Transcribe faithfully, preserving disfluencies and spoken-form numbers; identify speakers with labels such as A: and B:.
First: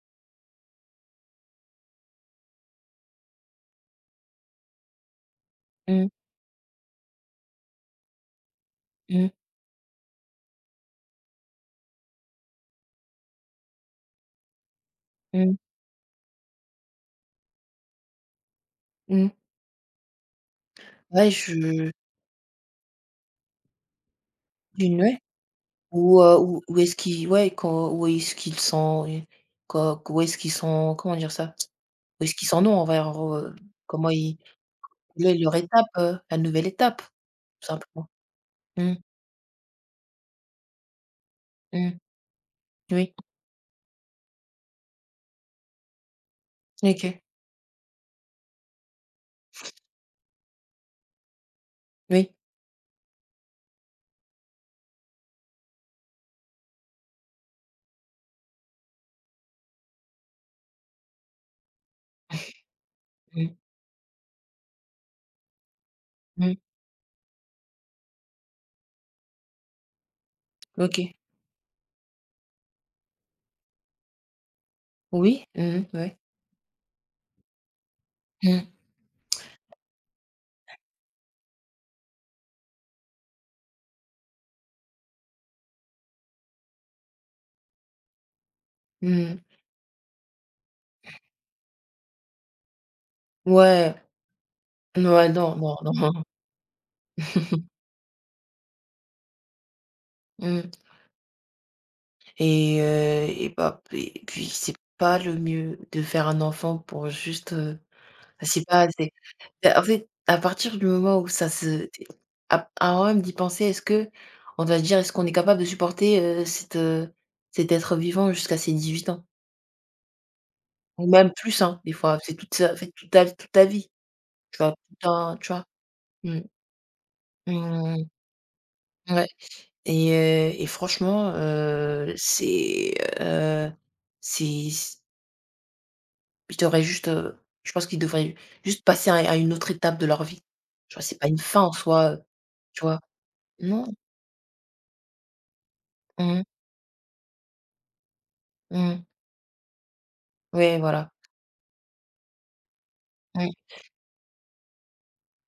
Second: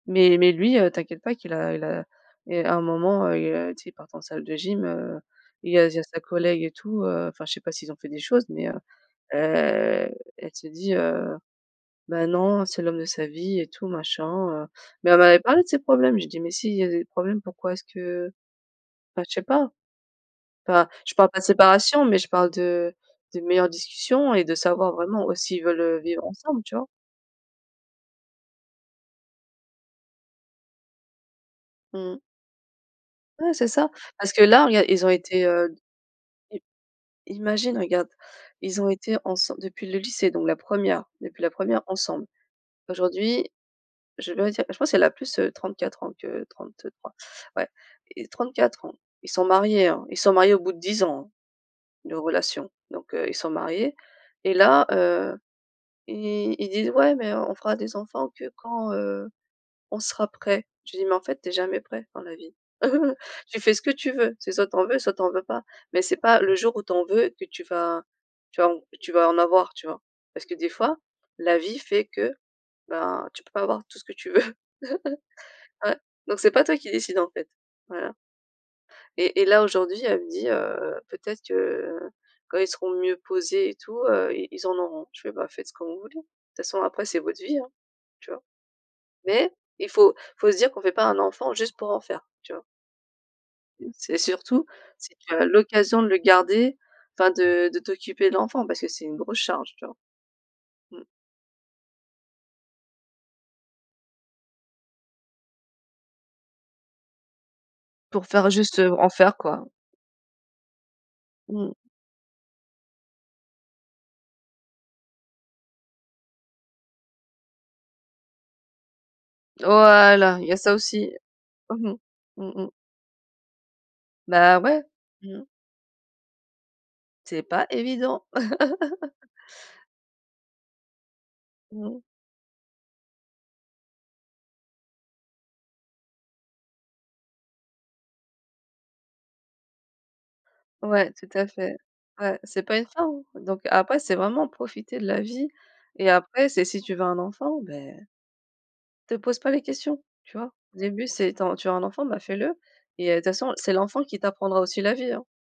A: Mais mais lui, heu, t'inquiète pas qu'il a il a et à un moment, heu, il a tu sais? Il partait en salle de gym, heu. Il y a déjà
B: Mmh.
A: sa collègue et tout, heu, enfin je sais pas s'ils ont fait des choses, mais, heu
B: Mmh.
A: heu, elle se dit: «Heu. Bah non, c'est l'homme de sa vie et tout machin heu». Mais on en avait
B: Mmh.
A: parlé de ses problèmes. J'ai dit: «Mais s'il y a des problèmes, pourquoi est-ce que» Enfin
B: Mmh.
A: je sais pas. Enfin, je parle
B: Ouais
A: pas de
B: je
A: séparation, mais je parle de de meilleures discussions et de savoir
B: [unintelligible]
A: vraiment au s'ils veulent
B: Ou
A: vivre
B: heu ou
A: ensemble, tu
B: ou
A: vois?
B: est-ce qui ouais, quand ou est-ce qu'ils sont et co ou est-ce qu'ils sont. Comment dire ça?
A: Mmh mh.
B: Où est-ce qu'ils sont non en vrai en gros,
A: Ouais,
B: heu,
A: c'est ça.
B: comment
A: Parce
B: ils
A: que là, regarde, ils ont été,
B: [unintelligible] leur
A: heu
B: étape, heu, la
A: i
B: nouvelle étape tout
A: imagine,
B: simplement.
A: regarde, ils ont
B: Mmh.
A: été ensemble depuis le lycée donc la première, depuis la première
B: Mmh.
A: ensemble.
B: Oui.
A: Aujourd'hui, je dois dire, je pense qu'elle a plus trente-quatre ans que trente-trois,
B: OK.
A: ouais et trente-quatre ans. Ils sont mariés, hein, ils sont mariés au bout de dix ans de
B: Oui.
A: relation, donc heu, ils sont mariés. Et là, heu. Ils ils disent: «Ouais mais on fera des enfants que quand, heu, on sera prêt». Je lui ai dis: «Mais en fait, tu es jamais prêt dans la vie».
B: Mmh.
A: Tu fais ce que tu veux, c'est soit tu en veux, soit tu en veux pas. Mais c'est pas
B: Mmh.
A: le jour où tu en veux que tu vas tu vas tu vas en avoir tu vois? Parce que des fois,
B: OK.
A: la vie fait que ben tu peux pas avoir tout ce que tu veux.
B: Oui, mmh
A: Ouais,
B: mh. Ouais.
A: donc c'est pas toi qui décides en fait. Voilà.
B: Mmh.
A: Et et là, aujourd'hui, elle me dit: «Heu, peut-être que quand ils seront mieux posés et tout, heu, ils ils en auront». Je fais: «Bah, faites ce que vous voulez. De toute façon après c'est votre vie, hein». Tu vois?
B: Mmh mh.
A: Mais, il faut faut se dire qu'on fait pas un enfant juste pour en faire. Tu vois?
B: Ouais.
A: C'est surtout,
B: N
A: si
B: ouais,
A: tu as
B: non, non,
A: l'occasion de le
B: non.
A: garder, enfin de de t'occuper de l'enfant parce que c'est une grosse charge tu vois?
B: Mmh.
A: Mmh.
B: Et heu, et bap et puis, c'est pas le mieux de faire un enfant pour juste, heu
A: Pour faire
B: c'est
A: juste,
B: pas
A: heu en
B: assez.
A: faire quoi.
B: Bah, en fait, à partir du moment où ça
A: Mmh.
B: se t ap avant même d'y penser. Est-ce qu'on va dire est-ce qu'on est capable de supporter, heu, cet, heu, cet être vivant jusqu'à ses dix-huit ans?
A: Voilà, il y a ça
B: Ou
A: aussi.
B: même plus, hein,
A: Mmh
B: des
A: mh.
B: fois. C'est
A: Mmh
B: toute
A: mh.
B: sa en fait, toute ta v toute ta vie, tu
A: Bah,
B: vois? Tout
A: ouais,
B: le temps,
A: mmh.
B: tu vois? Mmh.
A: C'est pas
B: Mmh.
A: évident.
B: Ouais. Et heu, et franchement,
A: Mmh.
B: heu. C'est, heu c'est c Je t'aurait juste, heu je pense qu'ils devraient juste passer à un à une autre étape de leur vie. Tu vois?
A: Ouais,
B: C'est pas
A: tout
B: une
A: à
B: fin en
A: fait.
B: soi, heu,
A: Ouais, c'est pas
B: tu
A: une
B: vois?
A: fin, hein. Donc
B: Non.
A: après, c'est vraiment profiter de la vie et
B: Mmh mh.
A: après c'est si tu veux un enfant, beh
B: Mmh mh.
A: te pose pas les questions tu vois? Au
B: Ouais,
A: début
B: voilà.
A: c'est tu as tu veux un enfant? Bah fais-le et heu, de toute
B: Mmh.
A: façon, c'est l'enfant qui t'apprendra aussi la vie, hein.